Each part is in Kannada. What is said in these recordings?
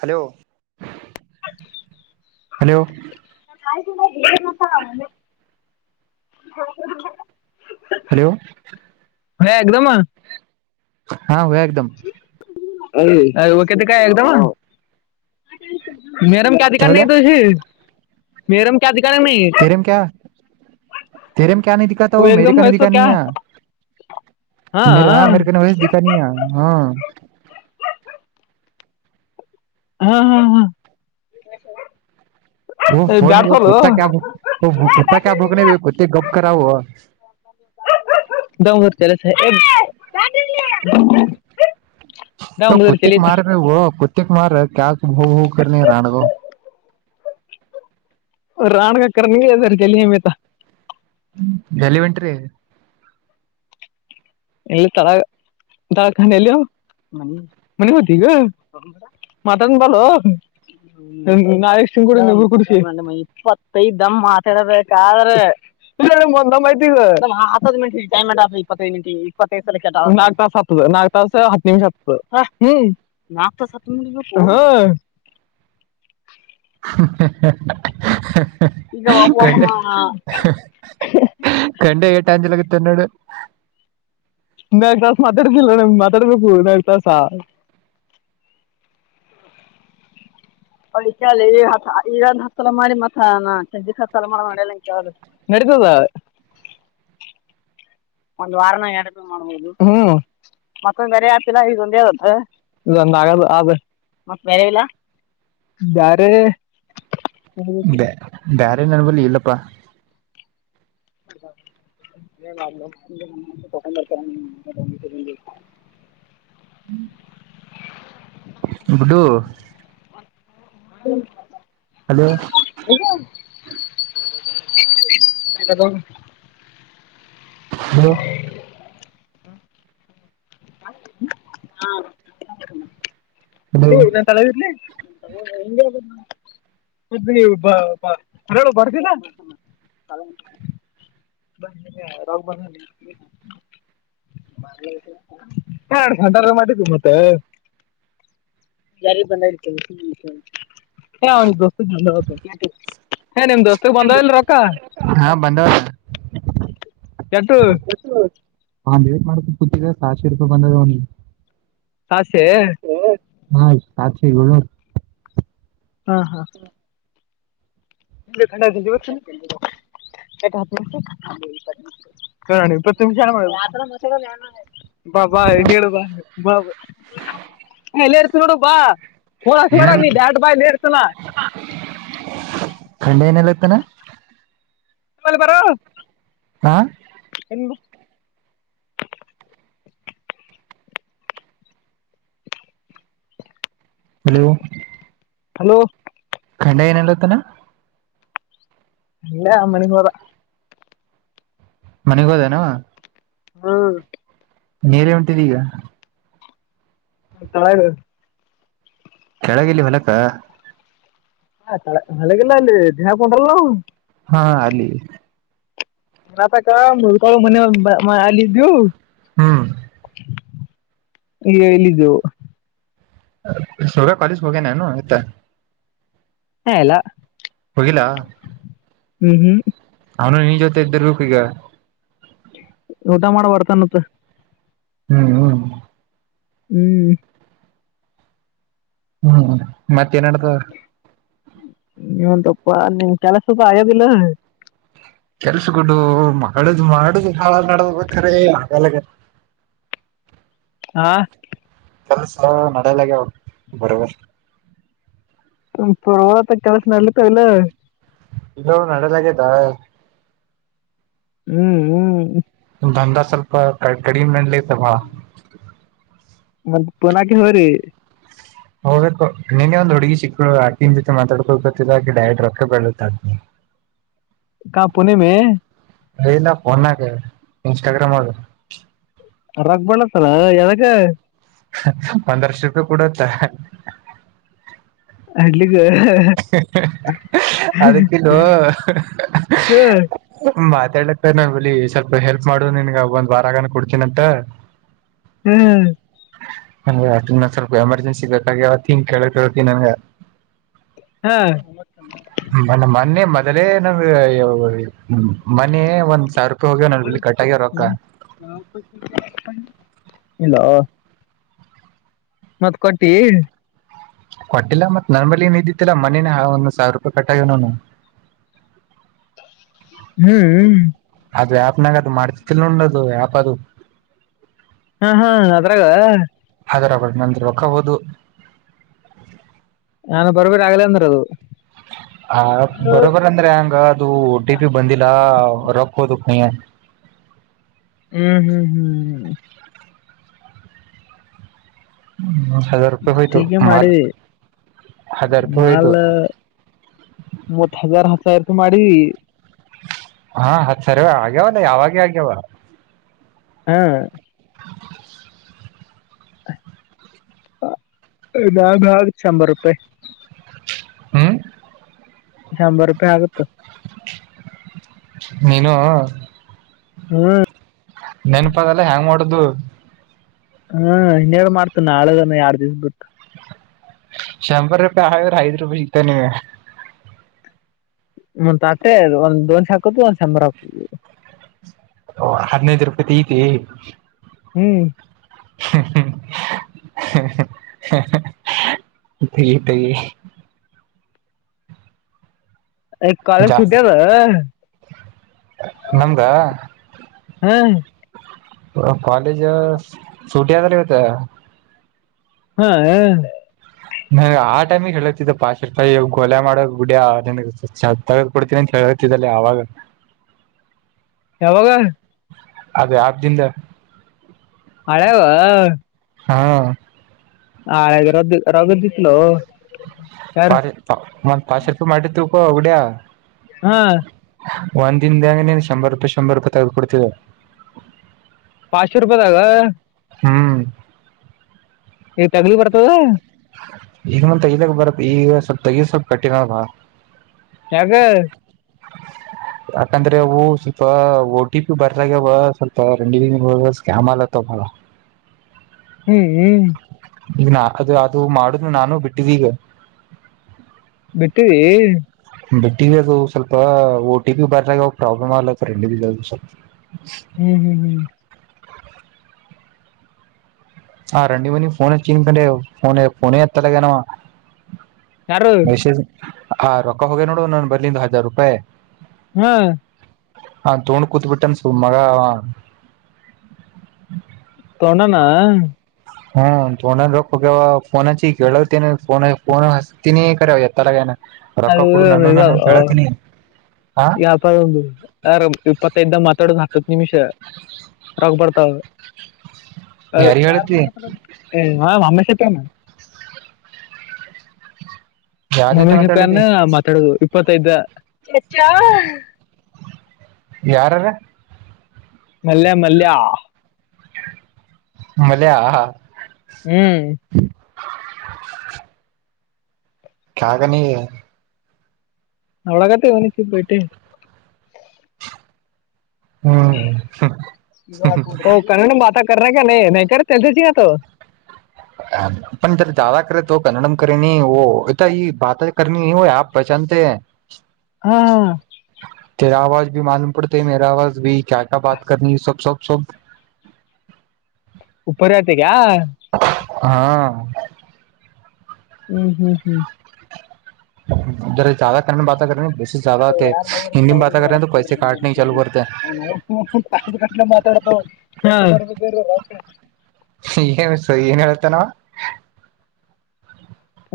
ಹಲೋ ಹಲೋ ನಸೆ ಹಲೋ ಹ ಎದಮ ಹಾ ಹ ಎದಮ ಹಕತೆ ಕಾಯದಮ ಮೇರಮ ಕದಿಕ್ಕ ತ ಮೇರಮ ಕದ.. ತೆರೆಮ ಕ ತೇರೆಮ ಕ ನೀ ದಿಖಾತ ಮೇರೆ ಕ ನೀ ದಿಖಾ ನೀ ಯ.. ಮ ಹಾ ಮೇರೆ ಕ ವಷ ದಿಖಾನ ಹಾ.. ಹಾ ಹಾ ಹಾ.. ಫನ್ ಕುಾ ಕಕ್ಕ ಭುಕ ನತ್ತ ಗಪ್ ಕಾವ ದಮರ್ ಚಲ.. ತ ಕುತ್ತ ಮಾರ ರ ಕುತ್ತಗೆ ಮಾರ ಕ ಹ ಹ ರಾಣಗ.. ರಾಣಗಕ ಇಧರ ಚಲಮ್ಮತ.. ಎಲ್ಲಿ ಉಂಟ್ರರಿ.. ಎಲ್ಲಿ ತ ತಳಖೆ ಎಲ್ಲ.. ಮನ ಹತಿಗ ಮಾತ ಭ.. ನಾ ಇಷ್ಟನ್ ಕೂಡರು ಕೂಡ ಇಪ್ಪತ್ತೈದ ದಮ್ಮ್ ಮಾತಾಡಬೇಕಾದ್ರೆ.. ಇಲ್ಲ್ಐ ಹ್ ಮಿಟಮ್ ಇಪ್ಪತ್ತೈದು ಮಿಟ.. ಹ ನಾಕ ಹತ್ತು ನಿಮಿಷ ಹ್ಮ್ ನಿಮ.. ಹ್ಮ. ಹ ಈಗ ಕಂಡ ಒಮ್ಮ ಕಂಡ ಏಟಾ ಅಂಜಲ.. ತಿನ್ನಡೆ.. ನಾ ತಾಸ ಮಾತಾಡುದಿಲ್ಲ ನಮ ಮಾತಾಡ್ಬೇಕು ನಾ ತಾಸಾ.. ಹ ಈ ಈ್ ಹಲ ಮಾಡಿ ಮತ್ತ ಚಜ ಹತ್ತಲ ಮಾಡ ಮಾಡಲ್ಲ.. ಇದ. [inaudible] ಒಂದ್ ವಾರನ ಎಟ ಮಾಡ್ಬೋದು ಮತ್ತೊಂದ್ ಬರಿ ಆತಿಿಲ್ಲ ಈಗೊಂದೇದತ್ತ ಆ ಬಾರೆ. ಬ ಬೇರೆ ನನ್ ಬಲ್ಲಿ ಇಲ್ಲಪ್ಪಾ. ಹ ರ್ತ. ಹ್ಮ್. ಬಡು ಹ್ಮ್ ಹಲೋ. ಹಾ ಅ. ಹ್ಮ. ಹಲೋ ಇಲ್ಲಿ ಇದನ್ ತಳದರ್ಲಿ.. ಮದರ ಬರ್ತಿನ.. ಬ ರೋಗ ಬಧ. ಹಡ್ಂಟ ಮಾಡಿದ್ದು ಮತ್ತೆ.. ಯಾರ ಬಂದ ಇಡ್ತದೆ.. ಹ ಅವ್ ದೋಸ್ತ ಬಂದ ನಿಮ್ ದೋಸ್ತಕ್ ಬಂದವಲ್ ರೊಕ್ಕ.. ಹಂಡ. ಕೆಟ್ಟು. ಒಂದ ಏನ್ ಮಾಡ್ಬೇಕು ಕೂತ್ರ ಸಾರ್ಶ ರೂಪಾಯಿ ಬಂದ ಒ್ಲ.. ಆಸೆ. ಹಾ ಸಾಚೀ ಗಣು.. ಹಾ ಹಾ.. ನಿ ಖಂಡವ.. ಕ ಹತ್ ಶ.. ಬಾ ಬಾ ಬಾ ಬಾ ಬ ಎಲ್ಲರ್ತ ನೋಡು ಬಾ ೋಡ ೋಡ ಏನ್ ನೀ ದಾಡ್ ಬಾಯ್ ನೇರ್ತನ ಏನ್ ಏನಲತನೆ ಬರ್ ಬರೋ ಆ ಹ ಹಲೋ ಹಲೋ ಖಂಡ ಏನೆಲ್ಲತಾನ ಅಲ್ಲ ಅಮ್ಮನಿರೊ ಮನೆಗ್ ಹೋದೇನೋ ಹಾ ನೀರೇ ಉಂಟಿದ ಈಗ ಹ ತ ಕೆಳಗಲ್ಲಿ ಮನಕ ಹ ತಳ ಹಗಲ್ಲ ಅಲ್ಲಿ ದಹ ಕೊಂಡಲ್ಲ ಹಾ ಅಲ್ಲಿ ತತ ಕಾಮ ಮನೆ ಆಲಿದು ಹ್ಮ್ ಎಲ್ಲಿದೆಯೋ ಸರ ಕಾಲೇಜ್ ಹೋಗೇನನು ಇತ್ತ ಹಾ ಎಲ್ಲ ಹೋಗಿಲ್ಲಾ ಹ್ಮ್ ಹ್ಮ್ ಅವನು ನೀ ಜೊತೆ ಇದ್ದಿರ್ಬೇಕು ಈಗ ಊಟ ಮಾಡ ಬರ್ತಾನತ್ ಹ್ಮ್ ಹ್ಮ್ ಹ್ಮ್ ಹ್ಮ್ ಮತ್ತ ಏನ್ಡ್ತಾವ ನಂತಪ್ಪಾ ನಿಮ್ ಕೆಲಸ ಸ್ವಲ್ಪ ಆಗೋದಿಲ್ಲ ಕೆಲ್ಸ ಕೊಡು ಮುದು್ ಮಾಡುದು್ ಹಾಳ ನಡ ಬಾರೆ ಆಾ ಕೆಲಸ ನಡಲ ಗ ಬರಬ ಪರ್ವತ ಕೆಲಸ ನಡ್ಲತ ಇಲ್ಲ ಇದು ನಡದಾಗೇದ ಹ್ಮ್ ಹ್ಮ್ ದಂದ ಸ್ವಲ್ಪ ಕ ಕಡಿಮೆ ನಲತ ಬಾ ಮತ್ತ ಪುನಕ ಹೊ ರೀ ಹೋಗ ನಿನ್ ಒಂದ ಹುಡುಗಿ ಸಿಕ್ಕ ಆಟಿನ ಜೊತೆ ಮಾತಾಡ್ಕೊಳ್ಬೇಕತೆ ಡಯಟ್ ರೊಕ್ಕ ಬೆಳತ್ತ ಆ ಕಾ ಪುಣೆೆ ಮೆ ಇನ್ ಫೋನ್ಕಗ ಇನ್ಸ್ಟಾಗ್ರಾಮ್ ಆದದು ರಕ್ಬಣಸಲ ಎದಕೆ ಪಧರಶ ರೂಪ ಕೂಡತ ಹಡ್ಲಿಕ್ಕೆ ಅದಕ್ಕೆಲ ಹ ಮಾತಾಡ್ಲಕ್ತರ್ ನಾ ಬಳಿ ಸ್ವಲ್ಪ ಹೆಲ್ಪ್ ಮಾಡುದು ನಿನ್ಗ ಒಂದ್ ವಾರಗಾನ ಕೊಡ್ತೀನಂತ ಹ್ಮ್ ನನ್ಗೆ ನ ಸ್ವಲ್ಪ ಎಮರ್ಜೆನ್ಸಿ ಬೇಕಾಗಿವತ್ತ ಹ ಕೇಳಕ್ೇಳ್ತಿ ನನ್ಗೆ ಹಾ ಮ ಮೊನ್ನೆ ಮೊದಲೇ ನಾವ್ಮ ಮನೆ ಒಂದ್ ಸಾವಿರ ರೂಪಾಯಿ ಹೋಗ್ಯವಲ್ಲಿ ಕಟ್ಟಆಮಾಗ್ಯವ ರೋಕ್ಕ ಹ್ಮ್ ಇಲ್ಲ ಮತ್ತ್ ಕೊಟ್ಟಿ ಕೊಟ್ಟಿಲ್ಲ ಮತ್ ನರ್ಮಲಿ ಏನ್ ಇದ್ದಿತ್ತಾ ಮನನ ಒಂದ ಸಾವಿರ ರೂಪಾಯಿ ಕಟ್ಟ ಇವ ನನು [inaudible] ಹ್ಮ್ ಹ್ಮ್ ಅದು ಆ್ಯಪ್ನಾಗ ಅದು ಮಾಡ್ತಿತಿಲ್ ನಂಡದು ಆಪ್ ಅದು ಹಾ ಹಾ ಅದ್ರಾಗ ಅದರಾಗ ನಂದ ರೊಕ್ಕ ಹೋದು ನಾನು ಬರ್ಬೇಗಲ ಅಂದ್ರ ಅದು ಆ ಬರೋಬರ್ ಅಂದ್ರೆ ಹಂಗ ಅದು ಟಿ ಪಿ ಬಂದಿಲ್ಲ ರೊಕ್ಕ ಹೋದಕ್ ಹ ಹ್ಮ್ ಹ್ಮ್ ಹ್ಮ್ ಹ್ಮ್ ಹ್ಮ ಹಜಾರ್ ರೂಪಾಯಿ ಹೊಯ್ತು ಟೀಕೆ ಮಾಲ್ ಮಾಡಿವಿ ಹಜಾರ್ ರೂಪಾಯಿ ಹೋಯ್ತು ಮಾಲ್ ಮೂವತ್ ಹಜಾರ್ ಹಸರ್ತ ಮಾಡಿ ಹಾ ಹತ್ ಸರಿ ಆಗ್ಯವಲ್ಲ ಯಾವಾಗ ಆಗ್ಯಾವ ಹಾ್ ನಾಗ ಆ ಶಂಬರ್ ರೂಪಾಯಿ ಹ್ಮ್ ಶಂಭರ ರೂಪಾಯಿ ಆಗುತ್ತ ನೀನು ಹ್ಮ್ [inaudible] ನೆನಪಗಲ್ಲ ಹೇಗ್ ಮಾಡೋದು. ಹ್ಮ ಇನ್ನೇಳ ಮಾಡ್ತ ನಾಳೆ ನಾಡದು ಐರಡು ದಿವಸ ಬಿಡ್ತು. ಶಂಭರ್ ರೂಪ ಆ ಹ ಐದು ರೂಪಿ ಈಗ ತಾನೆ ಮತ್ ಆಟೆ ಒಂದ್ ದೋಸೆ ಹಾಕುದು ಒಂದ್ ಸಾಂಬಾರ್ ಹಾಕುದು. ಓ ಹದಿನೈದು ರೂಪಾಯಿದ ಐತಿ ಹ್ಮ್ ಹೂ ಹು [unintelligible] ಲೈಟ್ ಆಗಿ [unintelligible] ಕಾಲೇಜ್ ಸುಟಿಯದ [unintelligible] ನಮಗ ಹಾ ಕಾಲೇಜ್ ಸೂಟಿ ಆದ್ರಿ ಇವತ್ ಹಾ ನಂ ಆ ಟೈಮಗ್ ಹೇಳತಿದ್ದ ಪಶೀಶ್ ಕೊಲೆ ಮಾಡೋನ ಬಿಡಿ ಪಶೀಶ್ ಭಾಯಿ ಏ [unintelligible] ಹೇಳ [unintelligible] ಕಗತಿದ್ದಲ್ಲ ಅವಾಗ ಯಾವಾಗ ಅದ ಯಾಪ್ ದಿದ ಹಳೆವ ಹಾ ಹಾ ರ ರಗ ಜತ್ಲು [unintelligible] ಪ ಮ ಪಸ [unintelligible] ರೂಪೆ ಮಾಡಿ ತಿಳಕೋ ಉಡಿಯ ಹಾ ಒಂದ್ ದಿನದಾಗ ನೀನ್ ಶಂಬರ್ ರೂಪಾಯಿ ಶಂಬರ್ ರೂಪಾಯಿ ತಗ್ದ ಕೊಡ್ತೀವಿ [unintelligible] ಪಚ್ಶ ರೂಪಾಯಿದಾಗ ಹ್ಮ್ ಈಗ ತಗಲಿ ಬರ್ತದ ಈಗನು ತೆಗಿಬೇಕ್ ಬರತ್ ಈಗ ಸ್ವಲ್ಪ್ ತಗೀ ಸ್ವಲ್ಪ್ ಕಠಿಣ ಬಾ ಯಾಕ್ [inaudible] ಯಾಕಂದ್ರೆ ಒ ಸ್ವಲ್ಪ ಓ ಟಿ ಪಿ ಬರ್ದಾಗ್ಯವ ಸ್ವಲ್ಪ ರಿನೀವ್ ಸ್ಕ್ಯಾಮ್ ಆಗತವ ಹ [inaudible] ಹ್ಮ್ ಹ್ಮ್ ಈಗ ನಾ ಅದು ಅದು ಮಾಡುದು ನಾನು ಬಿಟ್ಟಿದ್ದೀವಿ. ಬಿಟ್ಟವಿ ಬಿಟ್ಟಿದ್ದ ಅದು ಸ್ವಲ್ಪ ಓ ಟಿ ಪಿ ಬರದಾಗ ಅವ ಪ್ರಾಬ್ಲಮ್ ಆಗ್ಲತ್ ರಂಡ ಅದು ಸ್ವಲ್ಪ ಹ್ಮ್ ಹ್ಮ್ ಹ್ಮ್ ಹಾ ರಂಡಿ ಮನ್ನಿಫೋನ್ ಹೆಚ್ಚಿನ್ಕ ಫೋನ್ಫೋನ ಎತ್ತಲ್ಲ ಯಾರು ಮೆಸೇಜ್ ಆ ರೊಕ್ಕ ಹೋಗೇ ನೋಡು ನಾನು ಬರ್ಲಿಂದು ಹದಿನೈದು ರೂಪಾಯಿ ಹ್ಮ್ ಹಾ ತೋಣ ಕೂತ್ ಬಿಟ್ಟಾನ ಸಮ್ ಮಗ ಅವ ದೊಡ್ಡಣ್ಣ. ಹ್ಮ ತೋನ ರವ ತೊನ ಫೋನ್ ಹಚ್ಚಿ ಕೇಳತೀನಿ ಫೋನ್ ಫೋನ ಹಚ್ಚುತ್ತೀನಿ ಕರೆ ಎತ್ತತಲ್ಲ ಕ [unintelligible] ಅದು [unintelligible] ಹಾ ಯಾಪ್ ಇದು ರ ಇಪ್ಪತ್ತೈದ ದ ಮಾತಾಡದು ಹತ್ತತ್ತು ನಿಮಿಷ ರಕ್ಬರ್ ಬಾರ್ ಹೌದು ಯಾರಿಗ್ ಹೇಳತಿ ಹೌದು ಎ [unintelligible] ಯಾರ್ ಜೊತೆ ಮಮ್ಮಿಗೆ ಮಾತಾಡ್ಲತಿ ಪ್ಯಾನು ಮಾತಾಡುದು ಇಪ್ಪತ್ತೈದ ಹೆಚ್ಚಾ ಯಾರ್ಯಾರು ಮಲ್ಲಯ ಮಲ್ಲಯಾ ಮಳ ಹ್ಮ್ [inaudible] ಕಾಗ ನೀ ಅವಳಾಗತೆ ನಿಸಿಬಯಟ್ಟೆ ಹ್ಮ್ ಕನ್ನಡ ಮಾತ ಗ ನೀ ನ ಕತ ಜಗತ ಜ ಜಾ ಕೆ ಕನ್ನಡಮ್ನೀ ಈ ಬತ ನೀ ಆ ಪ್ರಚ ತರ ಆವಾಜ ಮಾಾಲೂಮ ಪಡ್ಡತ ಮೇರ ಆವಾಜ ಭ ಕ ಕಾ ಬತ ಸಬ್ ಸ ಸ ಉಪ್ಪರಯಾತಿಗೆ ಹಾ ಹ್ಮ್ ಹ್ಮ್ ಹ್ಮ್ ಉರ ಜಾದ ಕ ಬತೇ ಅವ ಯಾರ್ ಅವ್ರಗ ಮಾತಾ ಹ ಏನ್ ಏನ್ ಹೇಳ್ತ ನಾವ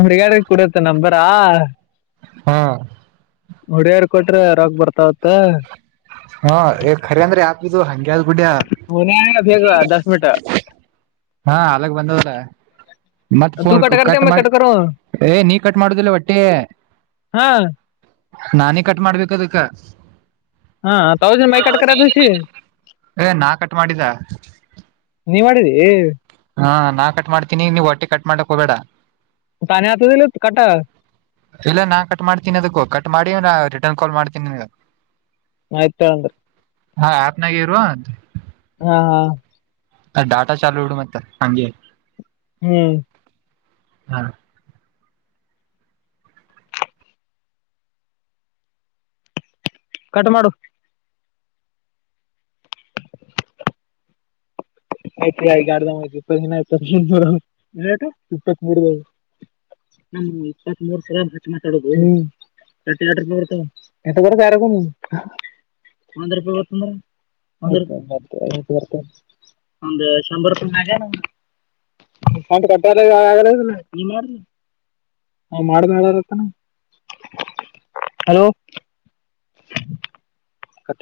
ಉ್ರಗಡೆ ಕುೂಡತ್ತ ನಬರಾ ಹಾ ಹೊಡ್ಯಾರ್ ಕೊಟ್ರೆ ರಾಗ ಬರ್ತಾವತ್ತ ಹಾ ಖರಿ ಅಂದ್ರೆ ಯಾಕ್ದುಹಂಗಗೆ ಅದ ಗುಡ ಮನ್ಯಾಗ ಬೇಗ ದಸ್ ಮಿನಿಟ್ ಹಾ ಅಲಗ್ ಬಂದ ಮತ್ತತ್ ತೂ ಫೋನ್ ಕಟ್ಕರ್ತೆ ಕಟ್ ಮೈ ಮಾಡ ಕಟ್ಕರು ಏ ನೀ ಕಟ್ ಮಾಡುದಿಲ್ಲ ಒಟ್ಟೆ ಹಾ ನಾನೇ ಕಟ್ ಮಾಡ್ಬೇಕ ಅದಕ್ಕ ಹಾ ತೌಸಂಡ್ ಮೈ ಕಟ್ಕರ ತುಷಿ ಏ ನಾ ಕಟ್ ಮಾಡಿದ ನೀವ್ ಮಾಡ್ರಿ ಹಾ ನಾ ಕಟ್ ಮಾಡ್ತೀನಿ ನೀವು್ ಹೊಟ್ಟೆ ಕಟ್ ಮಾಡಕ್ ಹೋಗ್ಬೇಡ ತಾನೇ ಆತದಿಲ್ಲ ಕಟ ಇಲ್ಲ ನಾನ್ ಕಟ್ ಮಾಡ್ತೀನಿ ಅದಕ್ಕೂ ಕಟ್ ಮಾಡಿ ರಿಟರ್ನ್ ಕಾಲ್ ಮಾಡ್ತೀನಿ ನಿಂಗ ಆಯ್ತಂದ್ರರಿ ಹಾ ಆಪನಾಗೆ ಇರು ಹಾ ಹಾ ಅ ಡಾಟಾ ಚಾಲೂ ಇಡು ಮತ್ತ ಹೆ ಹ್ಮ್ ಹಾ ಕಟ್ ಮಾಡು ಆಯ್ತ್ ಆ ಆಡ್ದ ಇಪ್ಪಿನ ಇಪ್ಪತ್ ಮೂಡದು ನಮ್ಮ ಇಪ್ಪತ್ತ್ ಮೂರ್ ಸಲ ರ್ಚ ಮಾತಾಡುದು [unintelligible] ಮಾದ ರೂಪಾಯಿ ಬತಂದ್ರಾಯತ ಒಂದು ಶಂಬರ್ ರೂಪಾಯಿ ಕಂಡ ಕಟ್ಟಲ [unintelligible] ಹ ಮಾಡ್ದ ಮಾಡಾರತ್ತನಾ ಹಲೋ ಕಟ್ಟ